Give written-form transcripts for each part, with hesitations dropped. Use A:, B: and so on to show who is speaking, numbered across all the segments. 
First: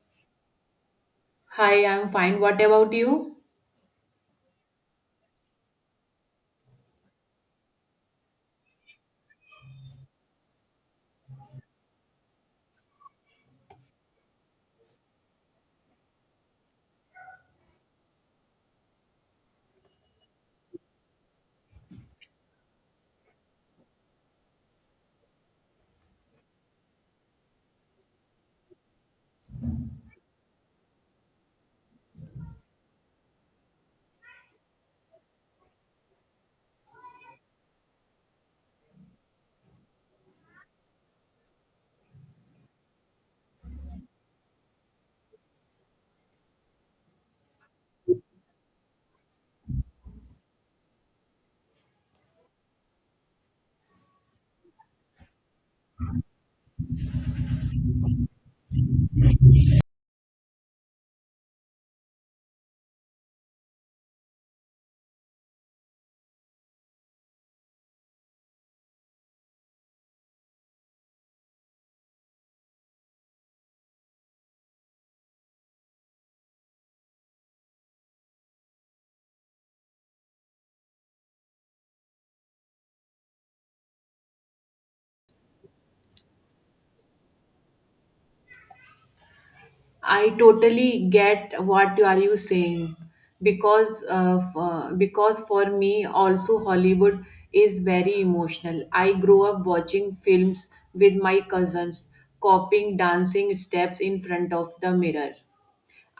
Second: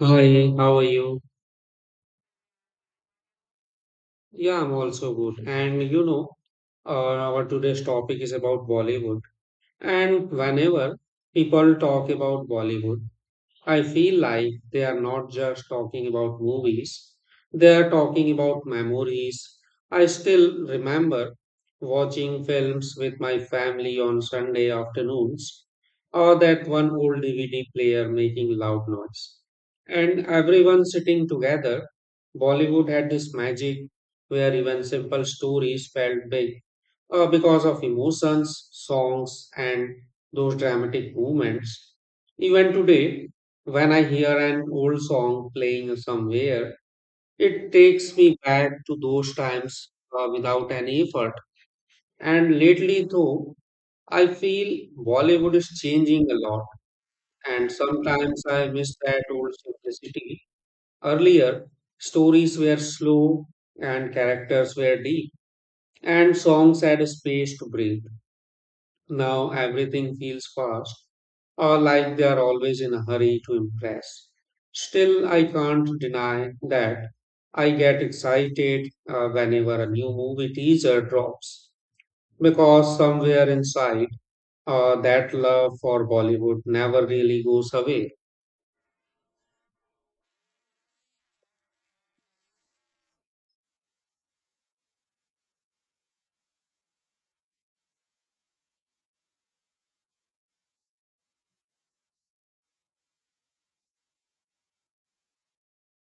A: Hi, how are you?
B: Hi, I'm fine. What about you?
A: Yeah, I'm also good. And you know, our today's topic is about Bollywood. And whenever people talk about Bollywood, I feel like they are not just talking about movies, they are talking about memories. I still remember watching films with my family on Sunday afternoons, or that one old DVD player making loud noise. And everyone sitting together, Bollywood had this magic where even simple stories felt big because of emotions, songs, and those dramatic moments. Even today, when I hear an old song playing somewhere, it takes me back to those times without any effort. And lately, though, I feel Bollywood is changing a lot, and sometimes I miss that old simplicity. Earlier, stories were slow and characters were deep, and songs had space to breathe. Now everything feels fast or like they are always in a hurry to impress. Still, I can't deny that I get excited whenever a new movie teaser drops because somewhere inside that love for Bollywood never really goes away.
B: I totally get what you are you saying because for me also Hollywood is very emotional. I grew up watching films with my cousins, copying dancing steps in front of the mirror,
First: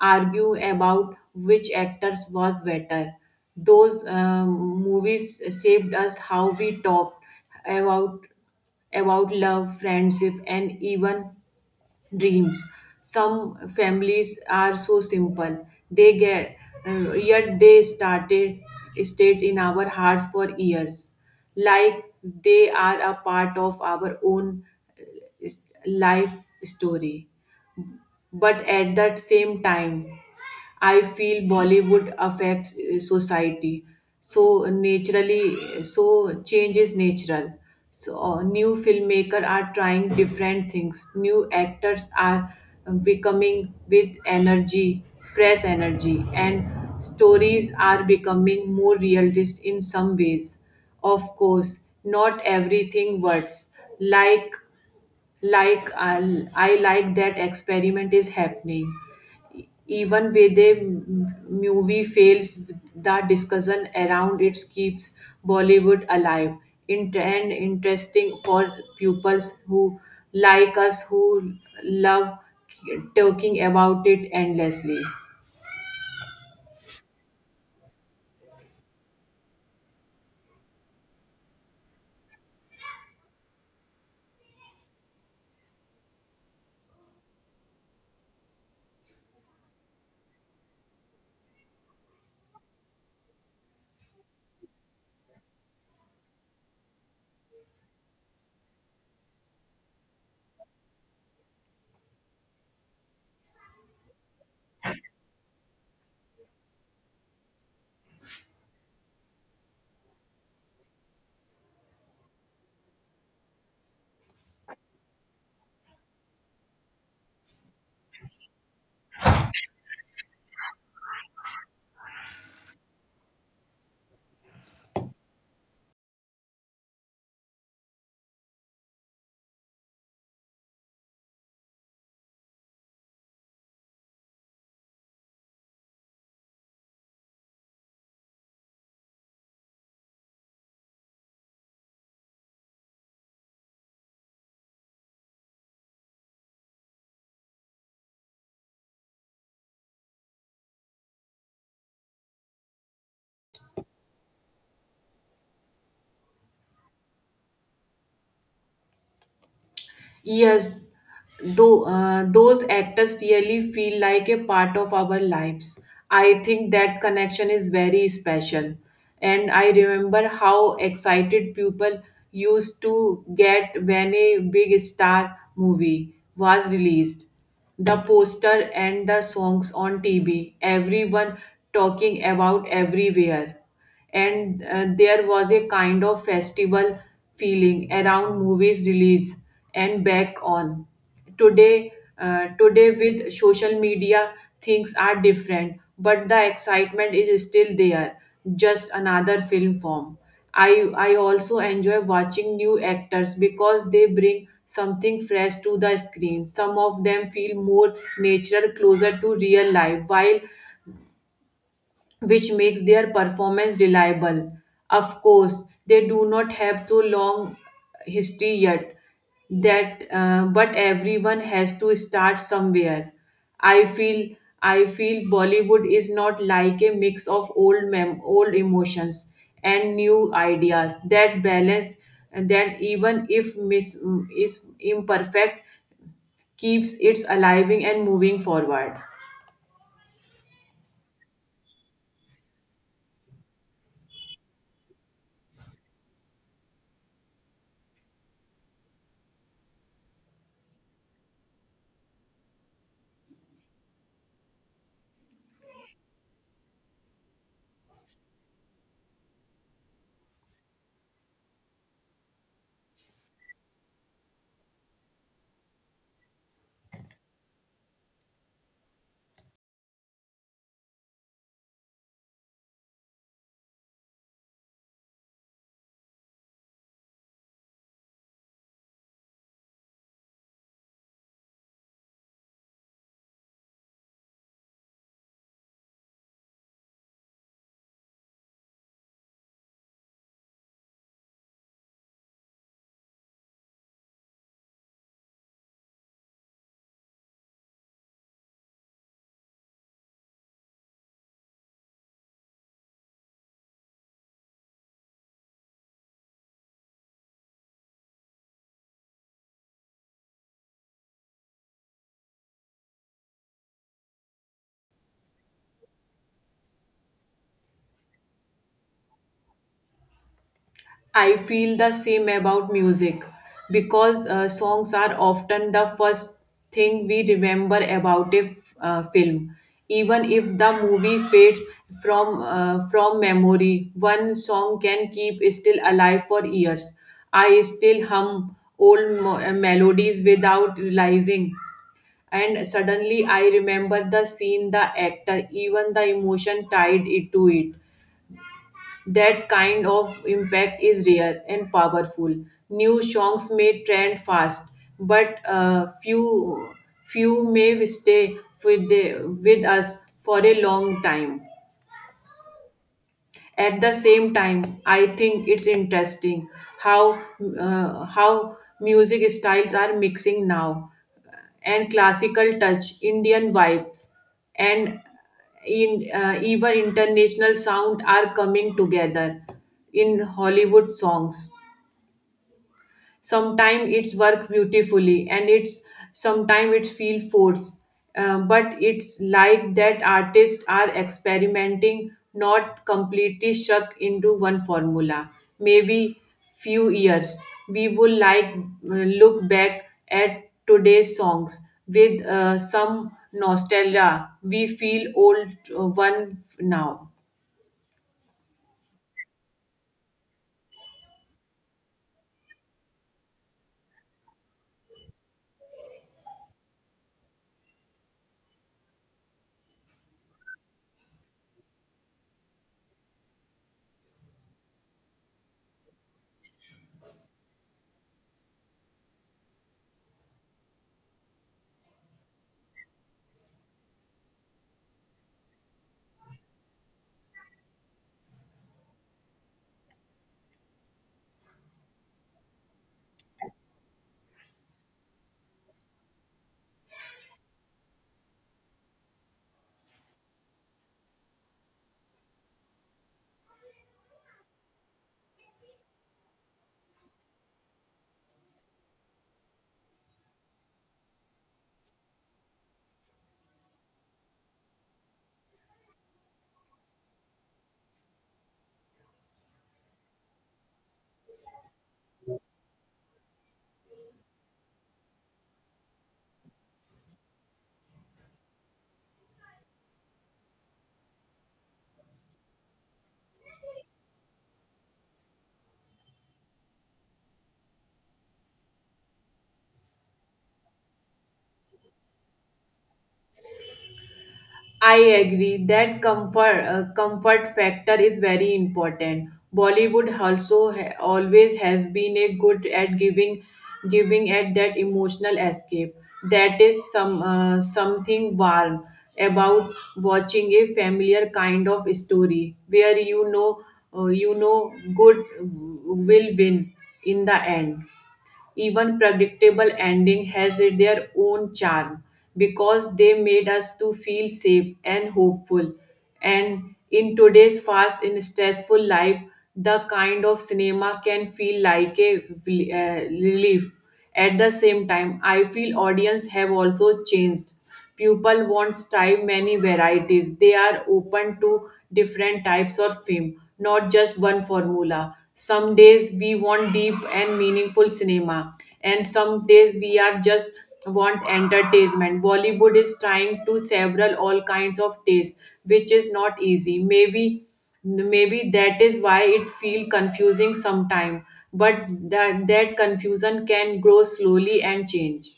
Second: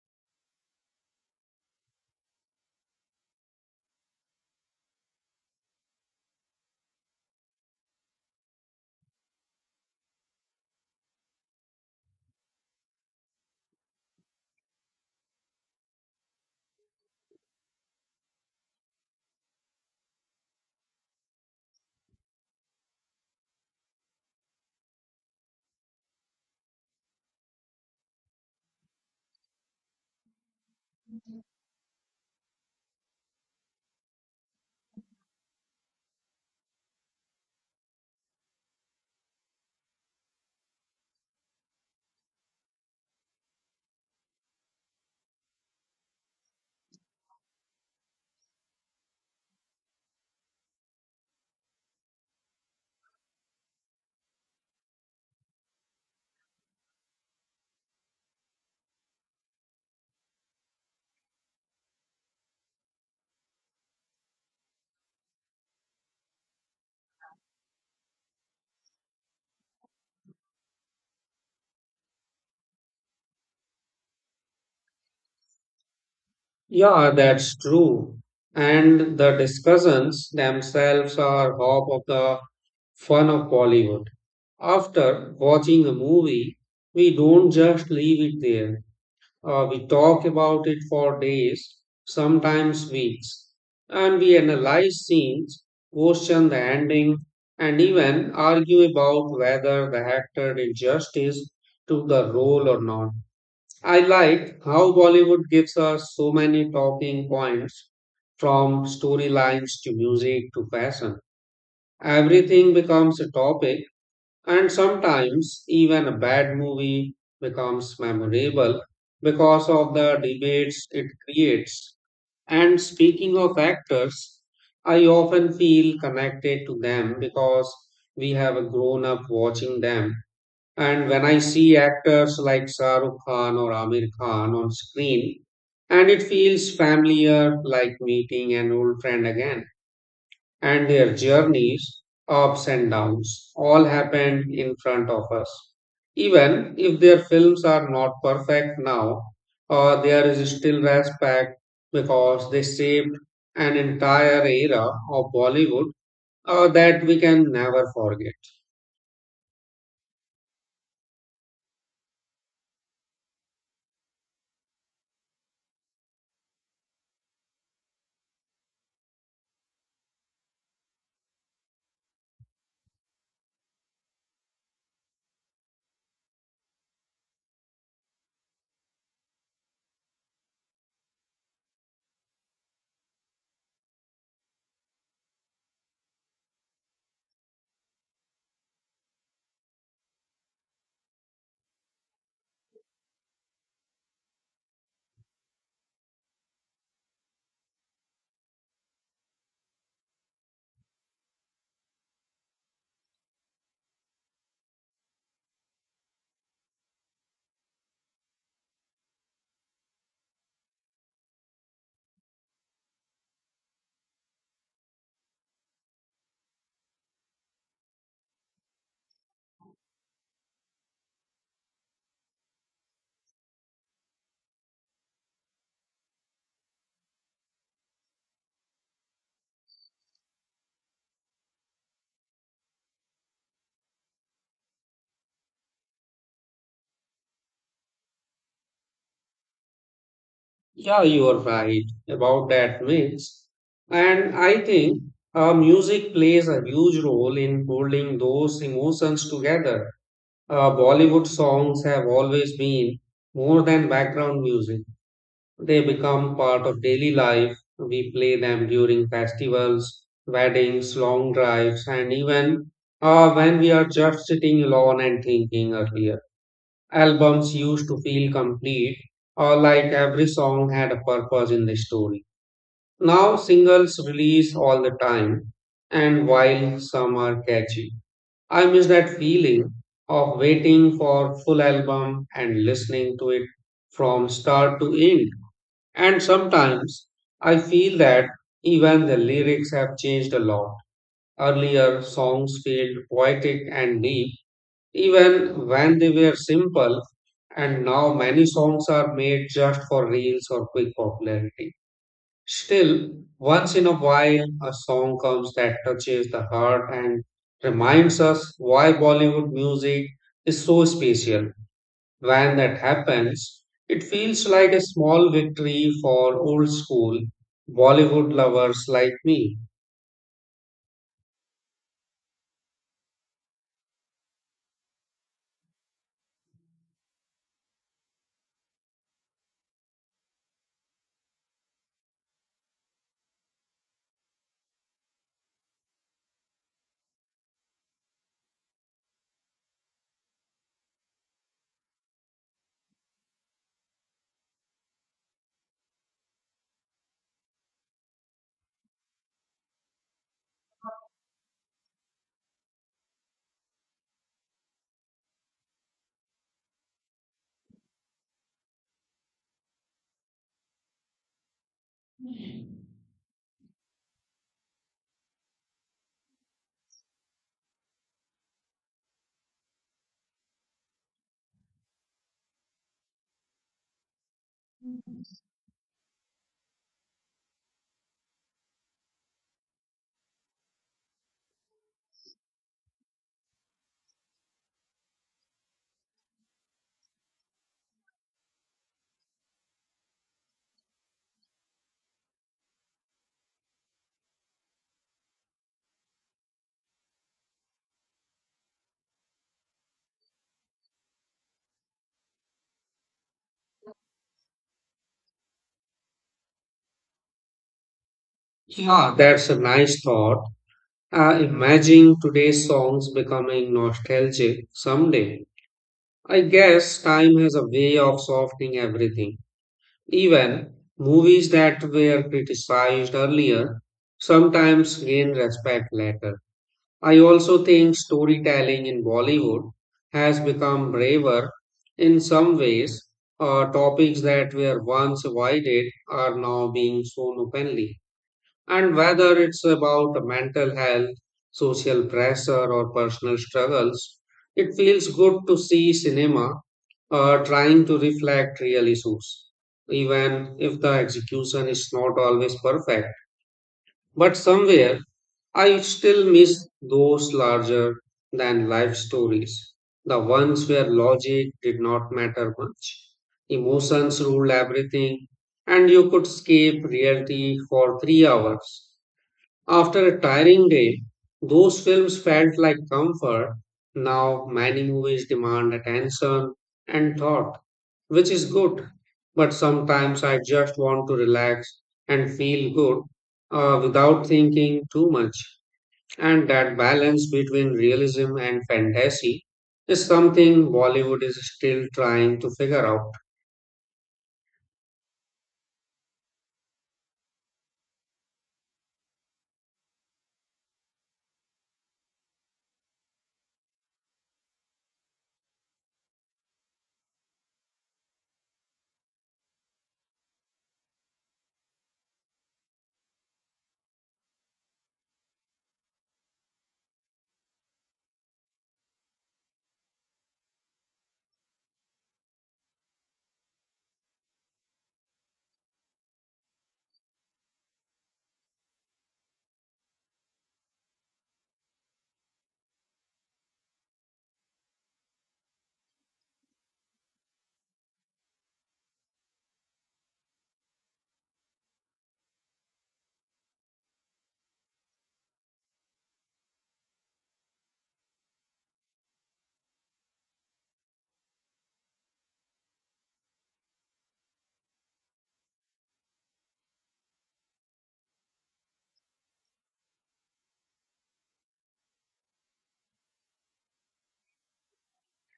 B: argue about which actors was better. Those Movies shaped us how we talked about about love, friendship, and even dreams. Some families are so simple, they get yet they started stayed in our hearts for years, like they are a part of our own uh, life story. But at that same time, I feel Bollywood affects society so naturally, so change is natural. So new filmmaker are trying different things. New actors are becoming with energy, fresh energy, and stories are becoming more realistic in some ways. Of course, not everything works, like like I like that experiment is happening. Even when the movie fails, the discussion around it keeps Bollywood alive and interesting for pupils, who like us, who love talking about it endlessly.
A: Yeah, that's true. And the discussions themselves are half of the fun of Bollywood. After watching a movie, we don't just leave it there. We talk about it for days, sometimes weeks, and we analyze scenes, question the ending, and even argue about whether the actor did justice to the role or not. I like how Bollywood gives us so many talking points from storylines to music to fashion. Everything becomes a topic and sometimes even a bad movie becomes memorable because of the debates it creates. And speaking of actors, I often feel connected to them because we have grown up watching them. And when I see actors like Shah Rukh Khan or Amir Khan on screen, and it feels familiar like meeting an old friend again and their journeys, ups and downs, all happened in front of us. Even if their films are not perfect now, there is still respect because they shaped an entire era of Bollywood that we can never forget.
B: Yes, though those actors really feel like a part of our lives. I think that connection is very special. And I remember how excited people used to get when a big star movie was released. The poster and the songs on TV, everyone talking about everywhere, and there was a kind of festival feeling around movies release. And back on today, today with social media things are different, but the excitement is still there, just another film form. I i also enjoy watching new actors because they bring something fresh to the screen. Some of them feel more natural, closer to real life, while which makes their performance reliable. Of course, they do not have too long history yet. But everyone has to start somewhere. I feel, I feel Bollywood is not like a mix of old emotions and new ideas. That balance, that even if is imperfect, keeps it alive and moving forward.
A: Yeah, you are right about that mix. And I think music plays a huge role in holding those emotions together. Bollywood songs have always been more than background music. They become part of daily life. We play them during festivals, weddings, long drives, and even when we are just sitting alone and thinking earlier. Albums used to feel complete or like every song had a purpose in the story. Now singles release all the time, and while some are catchy, I miss that feeling of waiting for full album and listening to it from start to end. And sometimes I feel that even the lyrics have changed a lot. Earlier songs felt poetic and deep even when they were simple and now many songs are made just for reels or quick popularity. Still, once in a while, a song comes that touches the heart and reminds us why Bollywood music is so special. When that happens, it feels like a small victory for old school Bollywood lovers like me.
B: I feel the same about music because songs are often the first thing we remember about a film. Even if the movie fades from memory, one song can keep still alive for years. I still hum melodies without realizing, and suddenly I remember the scene, the actor, even the emotion tied it to it. That kind of impact is rare and powerful. New songs may trend fast, but few may stay with us for a long time. At the same time, I think it's interesting how how music styles are mixing now, and classical touch, Indian vibes, and in even international sound are coming together in Hollywood songs. Sometimes it's work beautifully, and it's sometimes it's feel forced. But it's like that artists are experimenting, not completely stuck into one formula. Maybe few years we will like look back at today's songs with some nostalgia. We feel old one now.
A: Yeah, that's a nice thought. Imagine today's songs becoming nostalgic someday. I guess time has a way of softening everything. Even movies that were criticized earlier sometimes gain respect later. I also think storytelling in Bollywood has become braver in some ways. Topics that were once avoided are now being shown openly. And whether it's about mental health, social pressure, or personal struggles, it feels good to see cinema trying to reflect real issues, even if the execution is not always perfect. But somewhere, I still miss those larger than life stories, the ones where logic did not matter much, emotions ruled everything, and you could escape reality for 3 hours after a tiring day, those films felt like comfort. Now, many movies demand attention and thought, which is good. But sometimes I just want to relax and feel good without thinking too much. And that balance between realism and fantasy is something Bollywood is still trying to figure out.
B: I agree that comfort factor is very important. Bollywood also always has been a good at giving giving at that emotional escape. That is something warm about watching a familiar kind of story where you know good will win in the end. Even predictable ending has their own charm because they made us to feel safe and hopeful. And in today's fast and stressful life, the kind of cinema can feel like a relief. At the same time, I feel audience have also changed. Pupil wants time many varieties. They are open to different types of film, not just one formula. Some days we want deep and meaningful cinema, and some days we are just want entertainment. Bollywood is trying to several all kinds of tastes, which is not easy. Maybe that is why it feel confusing sometime, but that confusion can grow slowly and change.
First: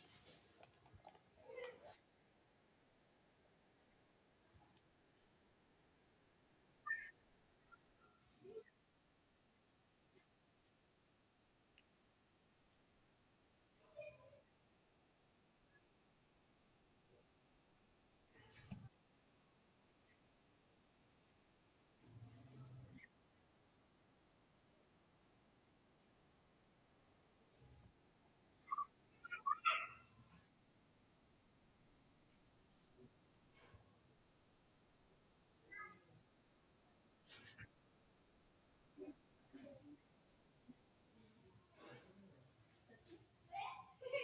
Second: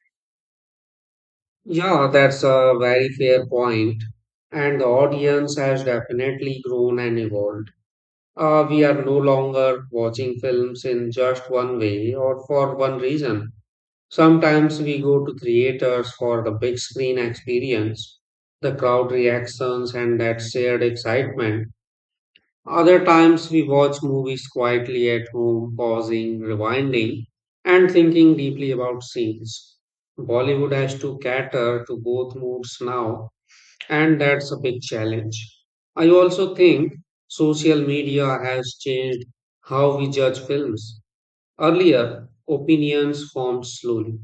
A: Yeah, that's a very fair point, and the audience has definitely grown and evolved. We are no longer watching films in just one way or for one reason. Sometimes we go to theaters for the big screen experience, the crowd reactions, and that shared excitement. Other times we watch movies quietly at home, pausing, rewinding, and thinking deeply about scenes. Bollywood has to cater to both moods now and that's a big challenge. I also think social media has changed how we judge films. Earlier, opinions formed slowly,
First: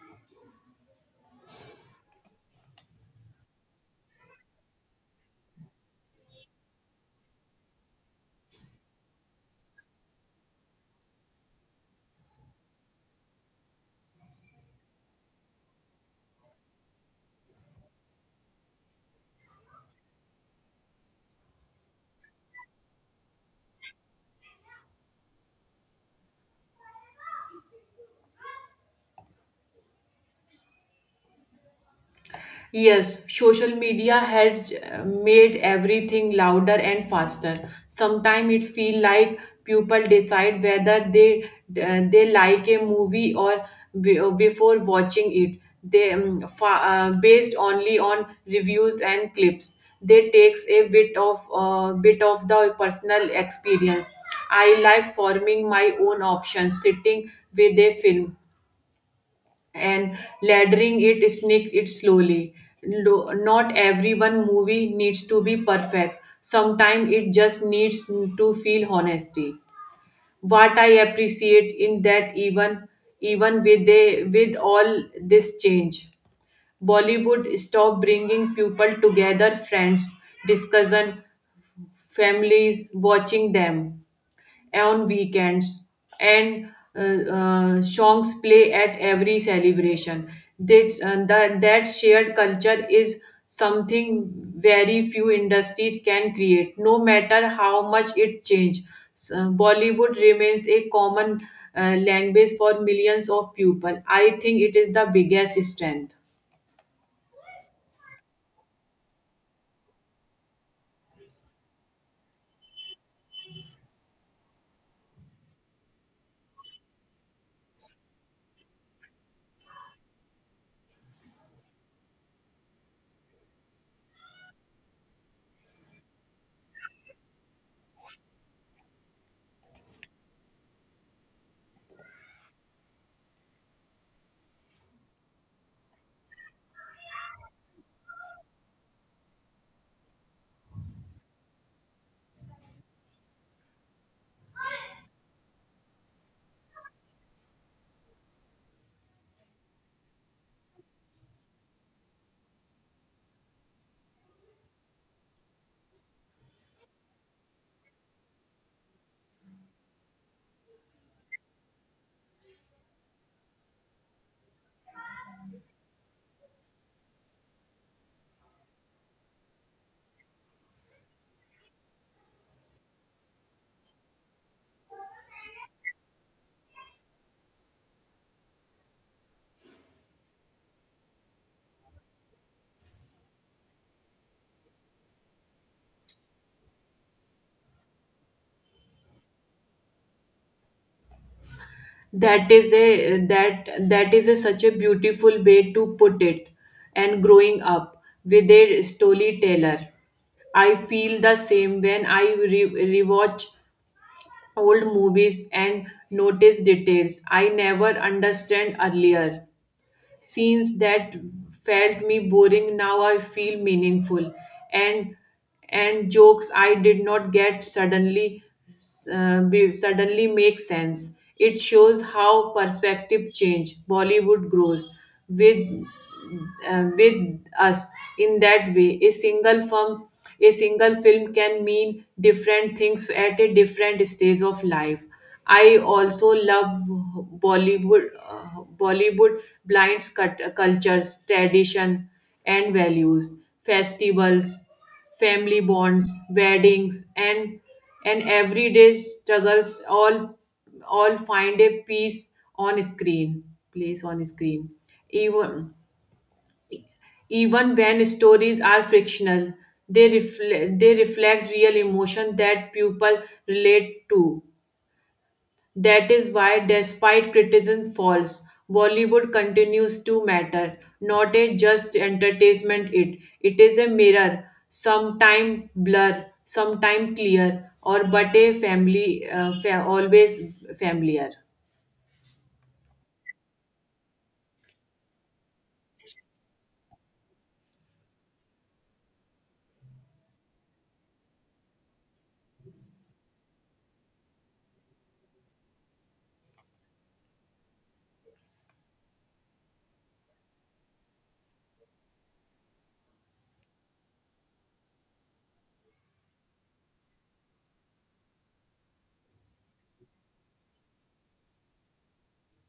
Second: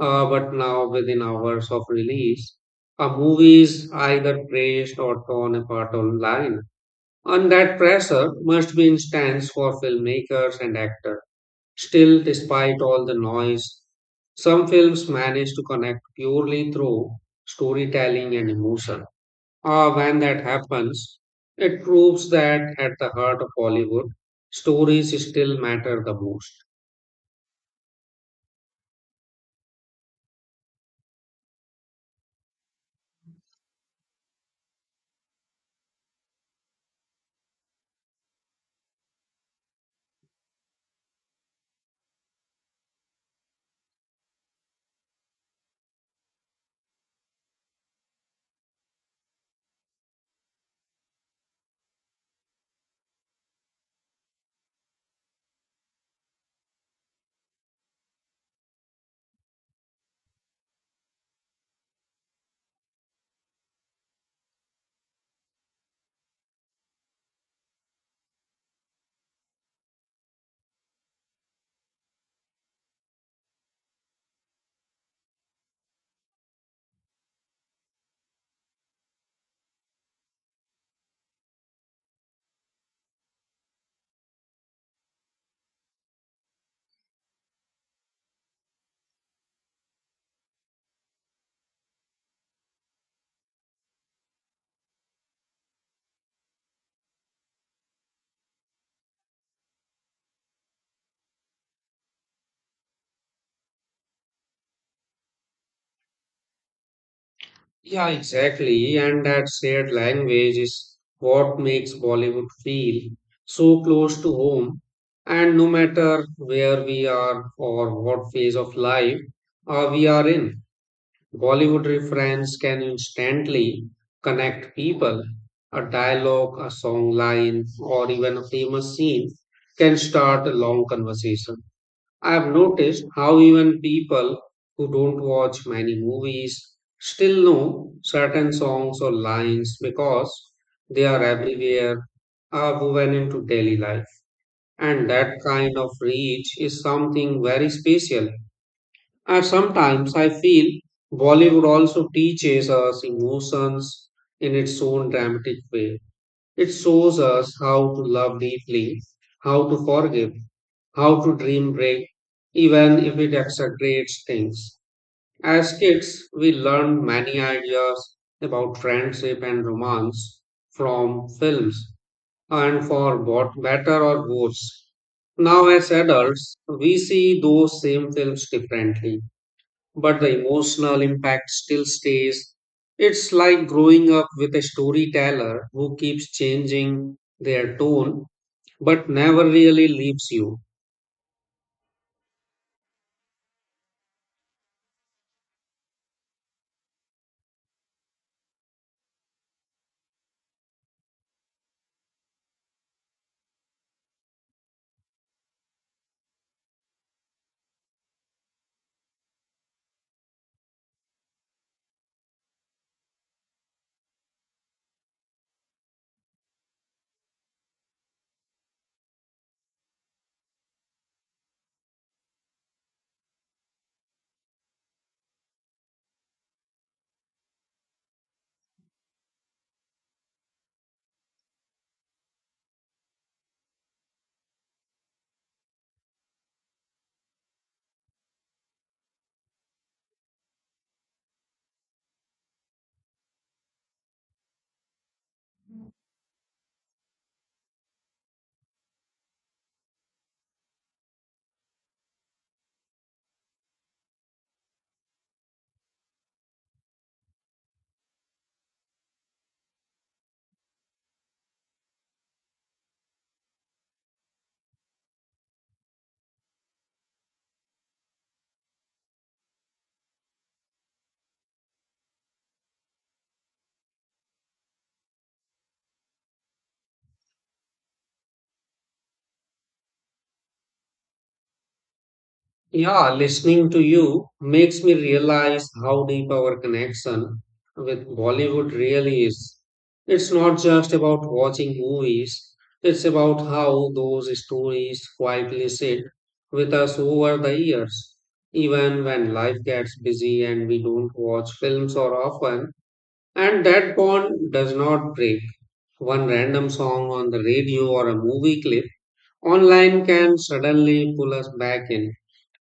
A: but now within hours of release, a movie is either praised or torn apart online. And that pressure must be intense for filmmakers and actors. Still, despite all the noise, some films manage to connect purely through storytelling and emotion. When that happens, it proves that at the heart of Hollywood, stories still matter the most.
B: Yes, social media has made everything louder and faster. Sometimes it feel like people decide whether they like a movie or before watching it. They based only on reviews and clips. They takes a bit of the personal experience. I like forming my own options, sitting with a film and laddering it sneak it slowly. No- Not every one movie needs to be perfect. Sometimes it just needs to feel honesty. What I appreciate in that, even with they with all this change, Bollywood stopped bringing people together, friends discussion, families watching them on weekends, and songs play at every celebration. That shared culture is something very few industries can create. No matter how much it changes, Bollywood remains a common language for millions of people. I think it is the biggest strength.
A: Yeah, exactly. And that shared language is what makes Bollywood feel so close to home. And no matter where we are or what phase of life we are in. Bollywood reference can instantly connect people. A dialogue, a song line, or even a famous scene can start a long conversation. I have noticed how even people who don't watch many movies still know certain songs or lines because they are everywhere, are woven into daily life. And that kind of reach is something very special. And sometimes I feel Bollywood also teaches us emotions in its own dramatic way. It shows us how to love deeply, how to forgive, how to dream big, even if it exaggerates things. As kids, we learned many ideas about friendship and romance from films, and for both better or worse. Now, as adults, we see those same films differently but the emotional impact still stays. It's like growing up with a storyteller who keeps changing their tone but never really leaves you.
B: That is a that that is a such a beautiful way to put it. And growing up with a storyteller, I feel the same when I rewatch old movies and notice details I never understand earlier. Scenes that felt me boring now I feel meaningful, and and jokes I did not get suddenly suddenly make sense. It shows how perspective change. Bollywood grows with with us in that way. A single film can mean different things at a different stage of life. I also love Bollywood. uh, Bollywood blinds cut, cultures, tradition, and values. Festivals, family bonds, weddings, and everyday struggles all find a piece on screen, place on screen. Even even when stories are fictional, they reflect real emotion that people relate to. That is why, despite criticism falls, Bollywood continues to matter, not a just entertainment it. It is a mirror, sometime blur, sometime clear, or but a family, always familiar.
A: Yeah, listening to you makes me realize how deep our connection with Bollywood really is. It's not just about watching movies, it's about how those stories quietly sit with us over the years. Even when life gets busy and we don't watch films or often, and that bond does not break. One random song on the radio or a movie clip online can suddenly pull us back in.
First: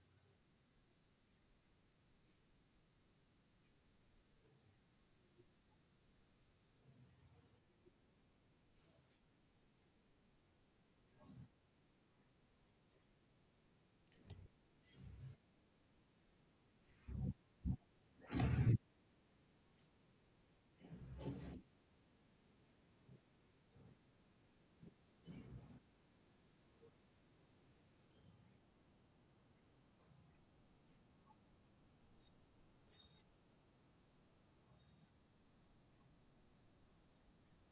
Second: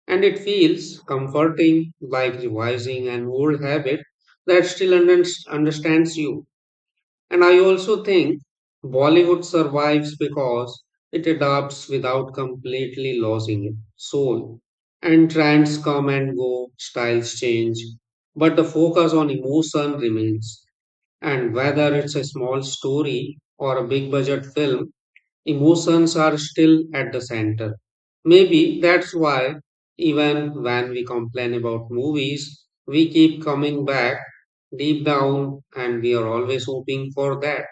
A: And it feels comforting, like revising an old habit that still understands you. And I also think Bollywood survives because it adapts without completely losing its soul. And trends come and go, styles change, but the focus on emotion remains. And whether it's a small story or a big budget film, emotions are still at the center. Maybe that's why, even when we complain about movies, we keep coming back deep down and we are always hoping for that.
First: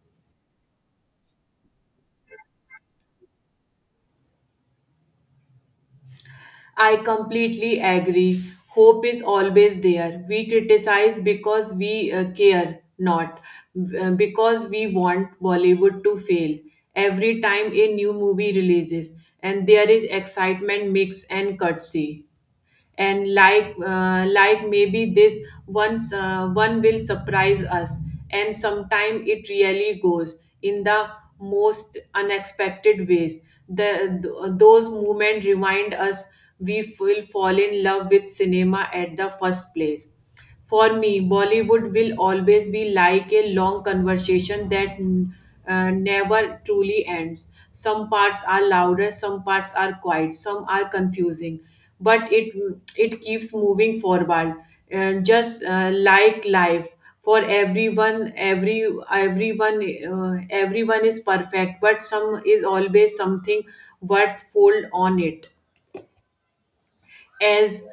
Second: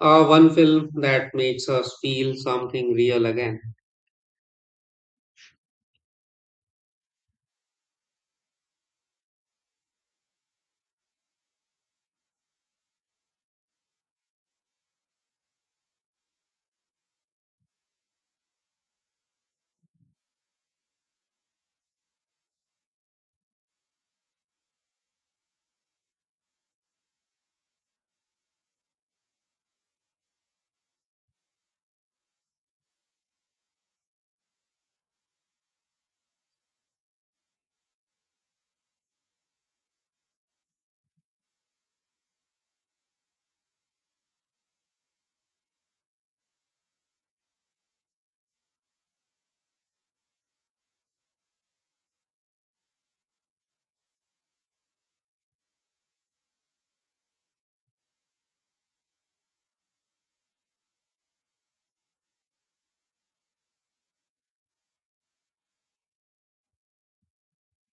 A: One film that makes us feel something real again.
B: I completely agree. Hope is always there. We criticize because we care, not because we want Bollywood to fail. Every time a new movie releases, and there is excitement, mix, and curtsy and like maybe this once one will surprise us. And sometime it really goes in the most unexpected ways. Those moments remind us we will fall in love with cinema at the first place. For me, Bollywood will always be like a long conversation that never truly ends. Some parts are louder, some parts are quiet, some are confusing, but it keeps moving forward. And just like life, for everyone, everyone everyone is perfect, but some is always something worth fold on it. as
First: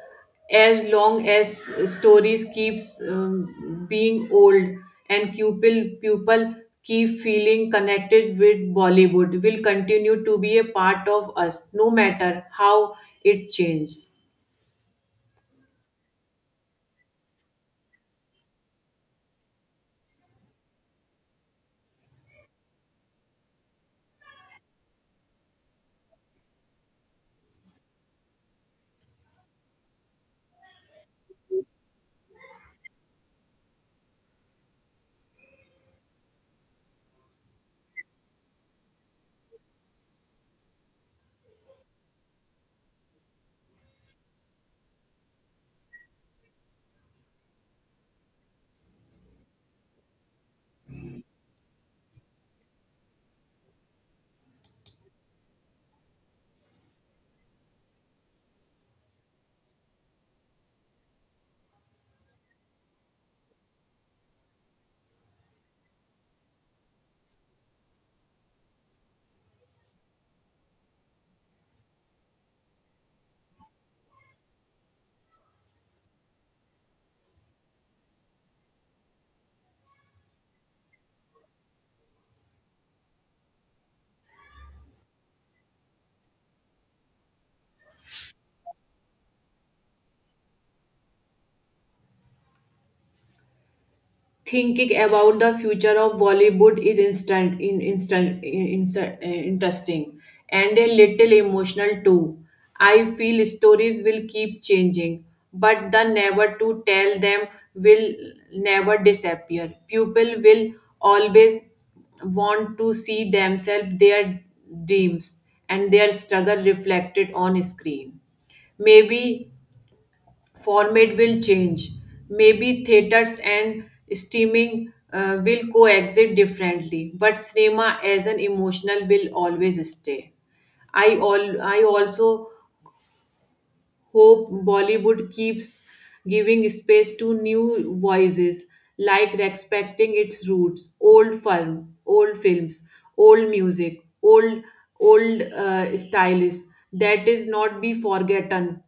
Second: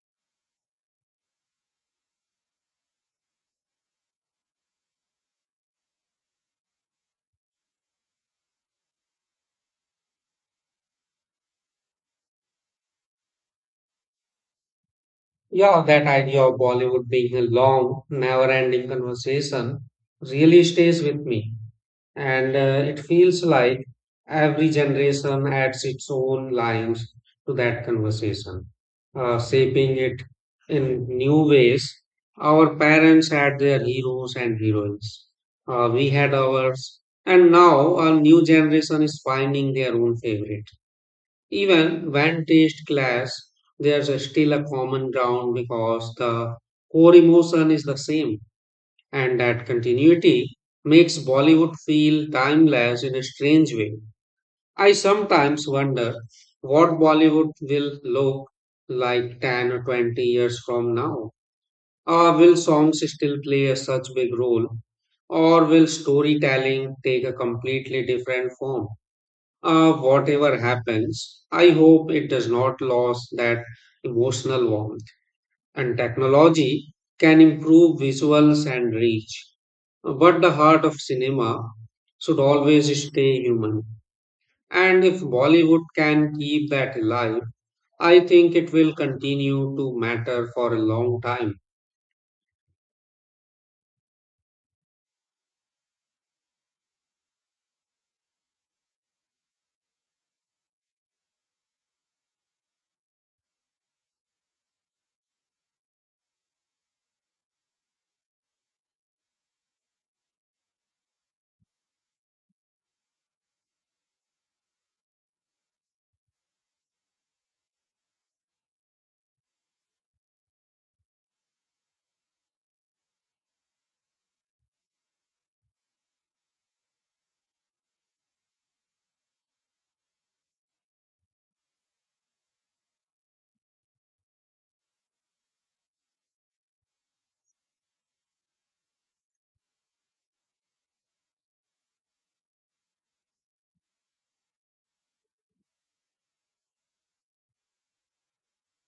B: as long as stories keeps being old, and pupil keep feeling connected with Bollywood, will continue to be a part of us no matter how it changes.
A: Yeah, that idea of Bollywood being a long, never ending conversation really stays with me. And it feels like every generation adds its own lines to that conversation, shaping it in new ways. Our parents had their heroes and heroines, we had ours, and now our new generation is finding their own favorite. Even when taste clash, there's a still a common ground because the core emotion is the same and that continuity makes Bollywood feel timeless in a strange way. I sometimes wonder what Bollywood will look like 10 or 20 years from now. Or will songs still play a such big role? Or will storytelling take a completely different form? Whatever happens, I hope it does not lose that emotional warmth. And technology can improve visuals and reach but the heart of cinema should always stay human. And if Bollywood can keep that alive, I think it will continue to matter for a long time.
B: Thinking about the future of Bollywood is interesting and a little emotional too. I feel stories will keep changing, but the never to tell them will never disappear. People will always want to see themselves, their dreams, and their struggle reflected on screen. Maybe format will change. Maybe theaters and streaming will coexist differently, but cinema as an emotional will always stay. I also hope Bollywood keeps giving space to new voices, like respecting its roots, old films, old music, old old styles that is not be forgotten.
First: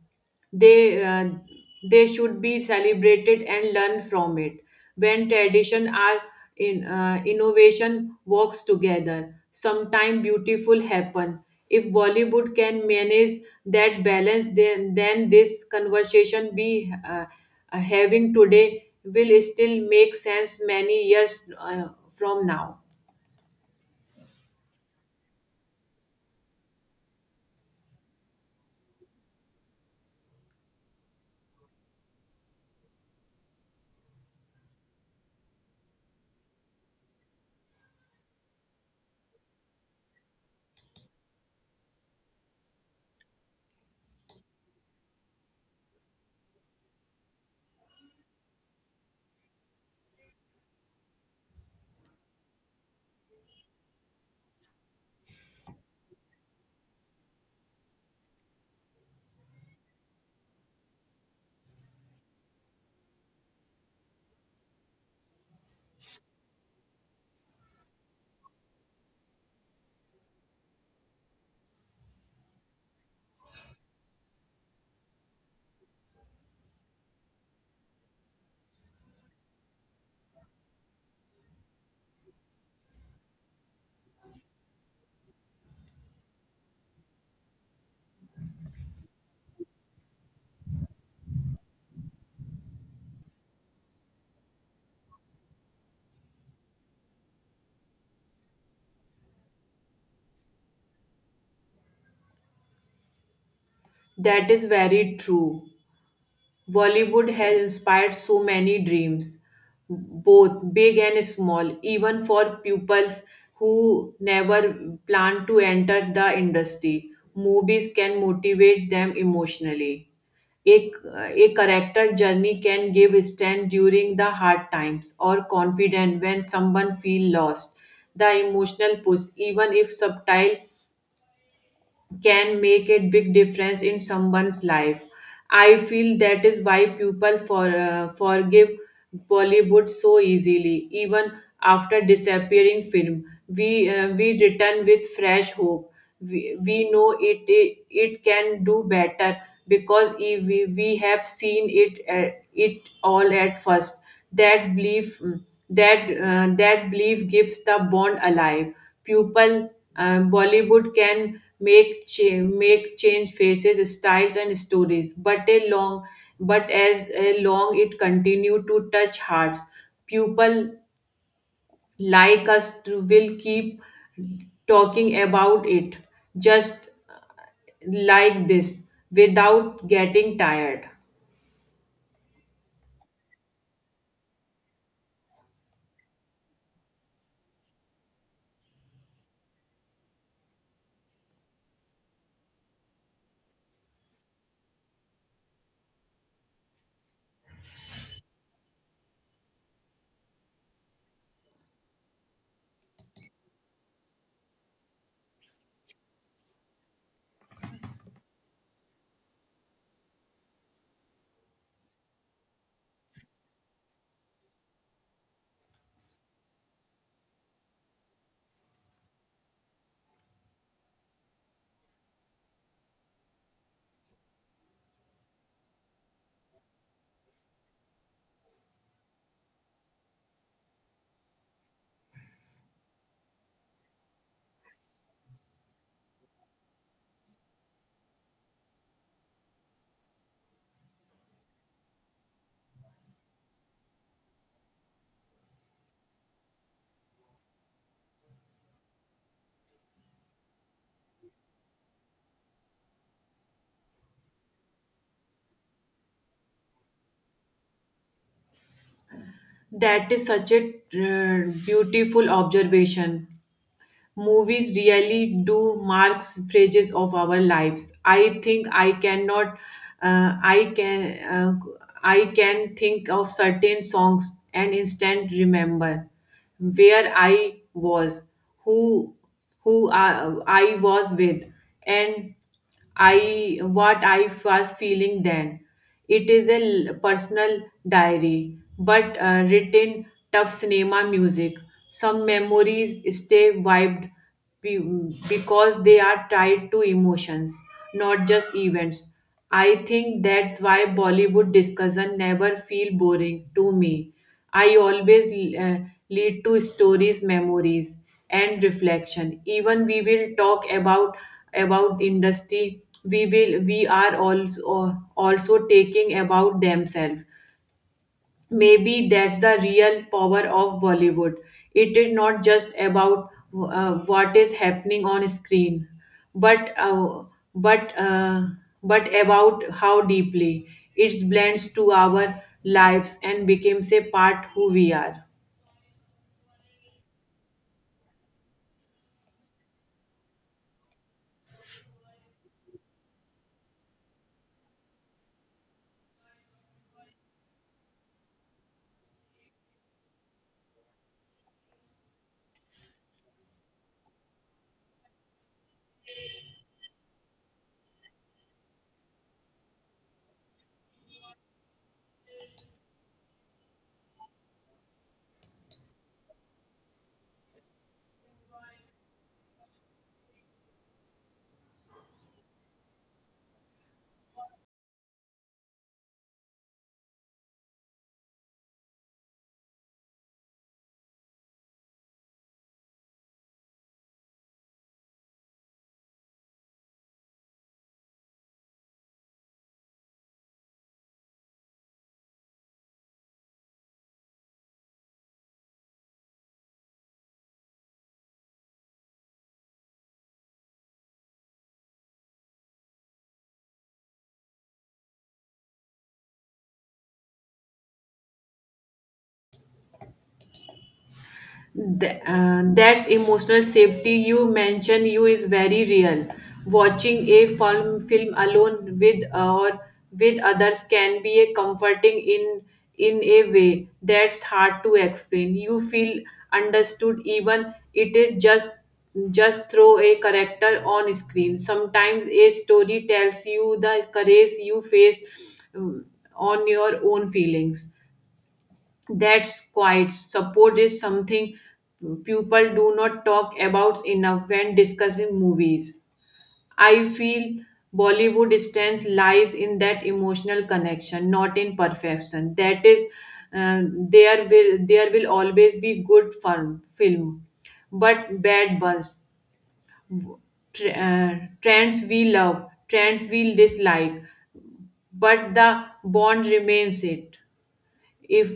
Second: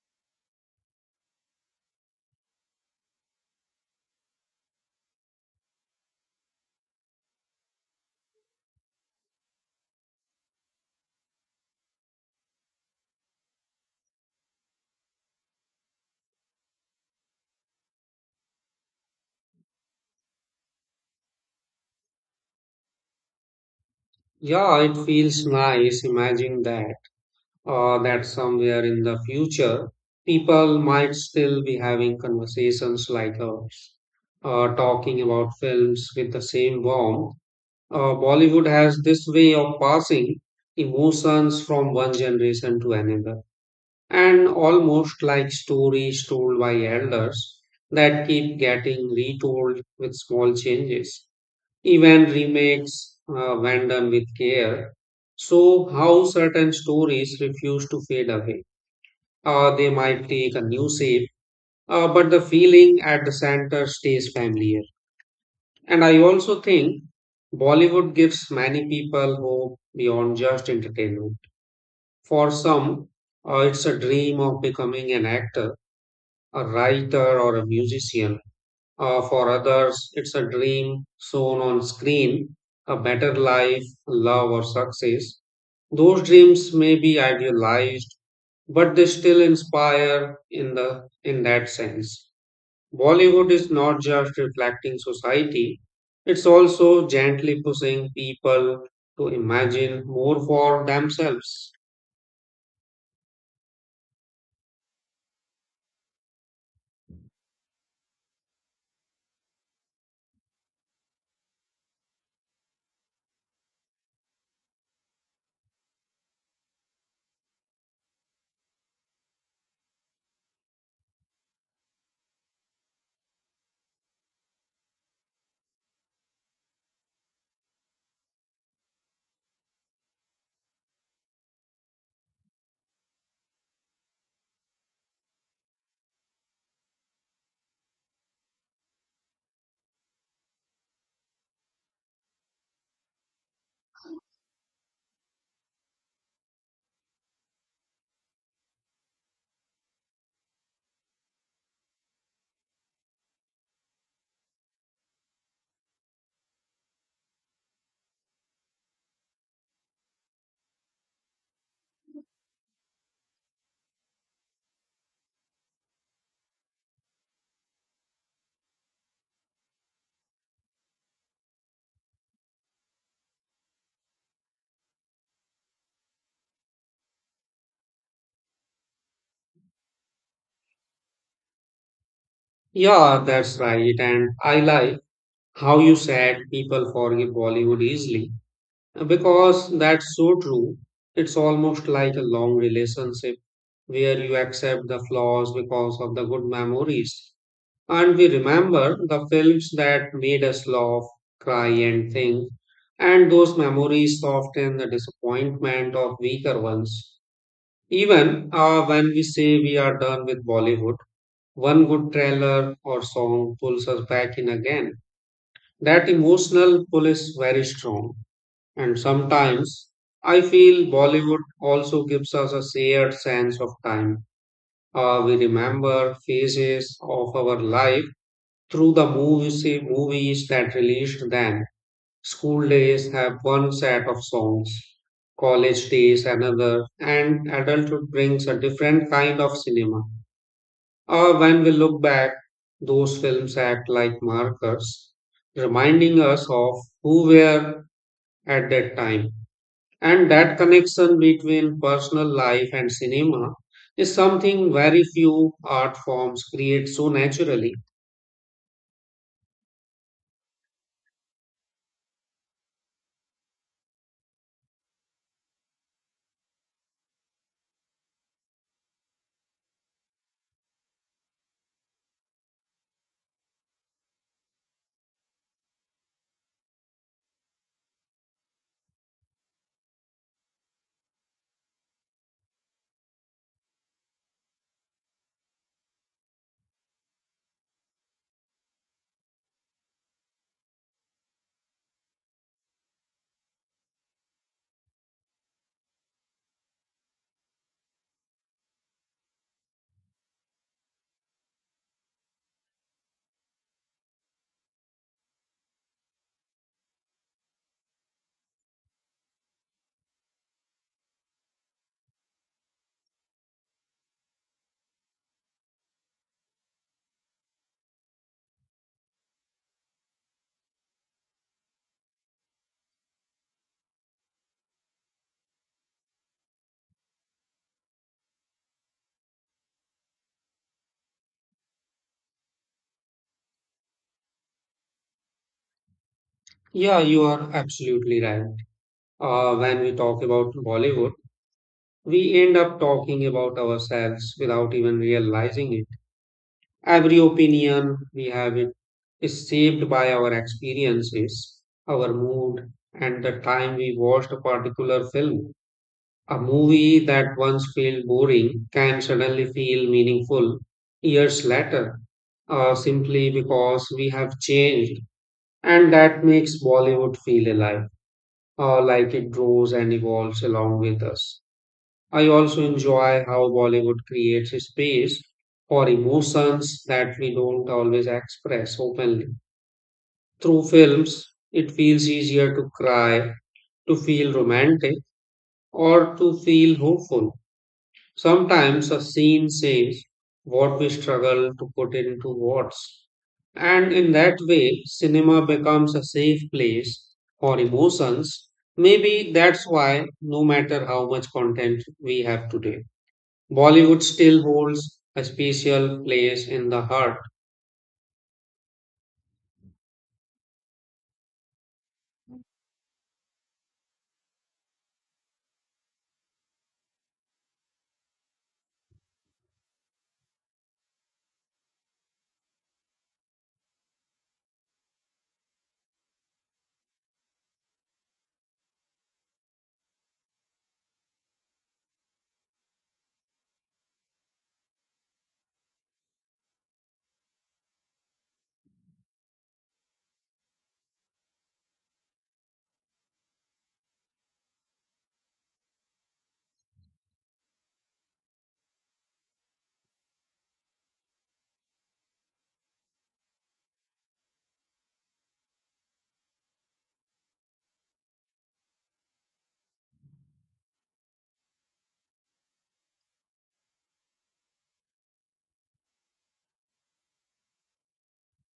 B: they uh, they should be celebrated and learn from it. When tradition are in innovation works together, sometime beautiful happen. If Bollywood can manage that balance, then this conversation be having today will still make sense many years from now.
A: Yeah, it feels nice imagining that that somewhere in the future, people might still be having conversations like ours, talking about films with the same warmth. Bollywood has this way of passing emotions from one generation to another. And almost like stories told by elders that keep getting retold with small changes, even remakes when done with care. So, how certain stories refuse to fade away? They might take a new shape, but the feeling at the center stays familiar. And I also think Bollywood gives many people hope beyond just entertainment. For some, it's a dream of becoming an actor a writer or a musician. For others, it's a dream shown on screen, a better life, love, or success. Those dreams may be idealized, but they still inspire in the in that sense. Bollywood is not just reflecting society, it's also gently pushing people to imagine more for themselves.
B: That is very true. Bollywood has inspired so many dreams, both big and small, even for pupils who never plan to enter the industry. Movies can motivate them emotionally. A, a character journey can give strength during the hard times or confidence when someone feel lost. The emotional push, even if subtle, can make a big difference in someone's life. I feel that is why people forgive Bollywood so easily, even after disappearing film. We return with fresh hope. We know it, it can do better because if we, we have seen it it all at first. That belief that belief gives the bond alive pupil. Bollywood can make change faces, styles, and stories, but a long but as a long it continue to touch hearts. People like us will keep talking about it, just like this, without getting tired.
A: Yeah, that's right. And I like how you said people forgive Bollywood easily. Because that's so true. It's almost like a long relationship where you accept the flaws because of the good memories. And we remember the films that made us laugh, cry, and think. And those memories soften the disappointment of weaker ones. Even when we say we are done with Bollywood, one good trailer or song pulls us back in again. That emotional pull is very strong. And sometimes I feel Bollywood also gives us a shared sense of time. We remember phases of our life through the movies that released then. School days have one set of songs, college days another, and adulthood brings a different kind of cinema. When we look back, those films act like markers, reminding us of who we were at that time. And that connection between personal life and cinema is something very few art forms create so naturally.
B: That is such a beautiful observation. Movies really do marks phases of our lives. I think I cannot I can I can think of certain songs and instant remember where I was, who who I was with, and I what I was feeling then. It is a personal diary, but written tough cinema music. Some memories stay wiped because they are tied to emotions, not just events. I think that's why Bollywood discussion never feel boring to me. I always uh, lead to stories, memories, and reflection. Even we will talk about industry, we will we are also taking about themselves. Maybe that's the real power of Bollywood. It is not just about what is happening on screen, but uh, but uh, but about how deeply it blends to our lives and becomes a part who we are.
A: Yeah, you are absolutely right. When we talk about Bollywood, we end up talking about ourselves without even realizing it. Every opinion we have it is shaped by our experiences, our mood, and the time we watched a particular film. A movie that once felt boring can suddenly feel meaningful years later, simply because we have changed, and that makes Bollywood feel alive, like it grows and evolves along with us. I also enjoy how Bollywood creates a space for emotions that we don't always express openly. Through films, it feels easier to cry, to feel romantic, or to feel hopeful. Sometimes a scene says what we struggle to put into words. And in that way, cinema becomes a safe place for emotions. Maybe that's why, no matter how much content we have today, Bollywood still holds a special place in the heart.
B: That's emotional safety you mention you is very real. Watching a film alone with or with others can be a comforting in a way that's hard to explain. You feel understood, even it is just throw a character on screen. Sometimes a story tells you the courage you face um, on your own feelings. That's quite support is something people do not talk about enough when discussing movies. I feel Bollywood strength lies in that emotional connection, not in perfection. That is uh, there will there will always be good fun, film, but bad ones. Tr- uh, Trends we love, trends we dislike, but the bond remains it if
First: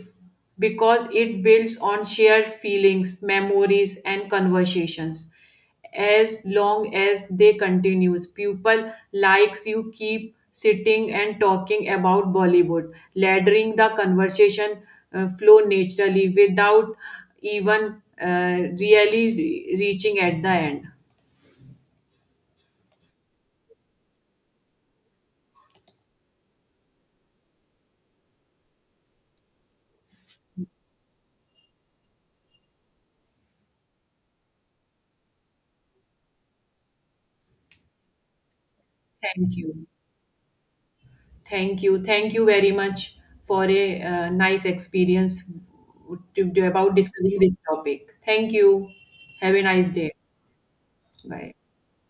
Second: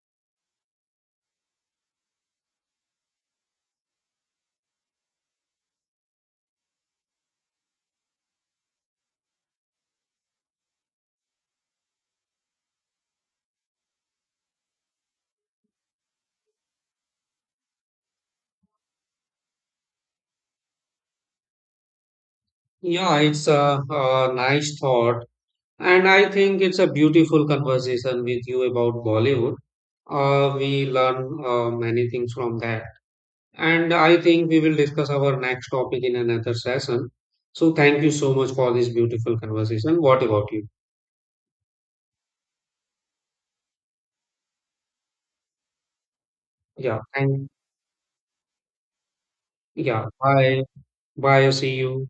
B: because it builds on shared feelings, memories, and conversations. As long as they continues, people likes you keep sitting and talking about Bollywood, laddering the conversation flow naturally without even really reaching at the end.
A: Yeah, it's a nice thought. And I think it's a beautiful conversation with you about Bollywood. We learn many things from that. And I think we will discuss our next topic in another session. So thank you so much for this beautiful
B: Thank you.
A: conversation. What about you?
B: Thank you very much for a nice experience about
A: Yeah,
B: discussing
A: thank
B: this topic. Thank you. Have a nice
A: yeah.
B: day.
A: Bye. Bye.
B: Bye.
A: See you.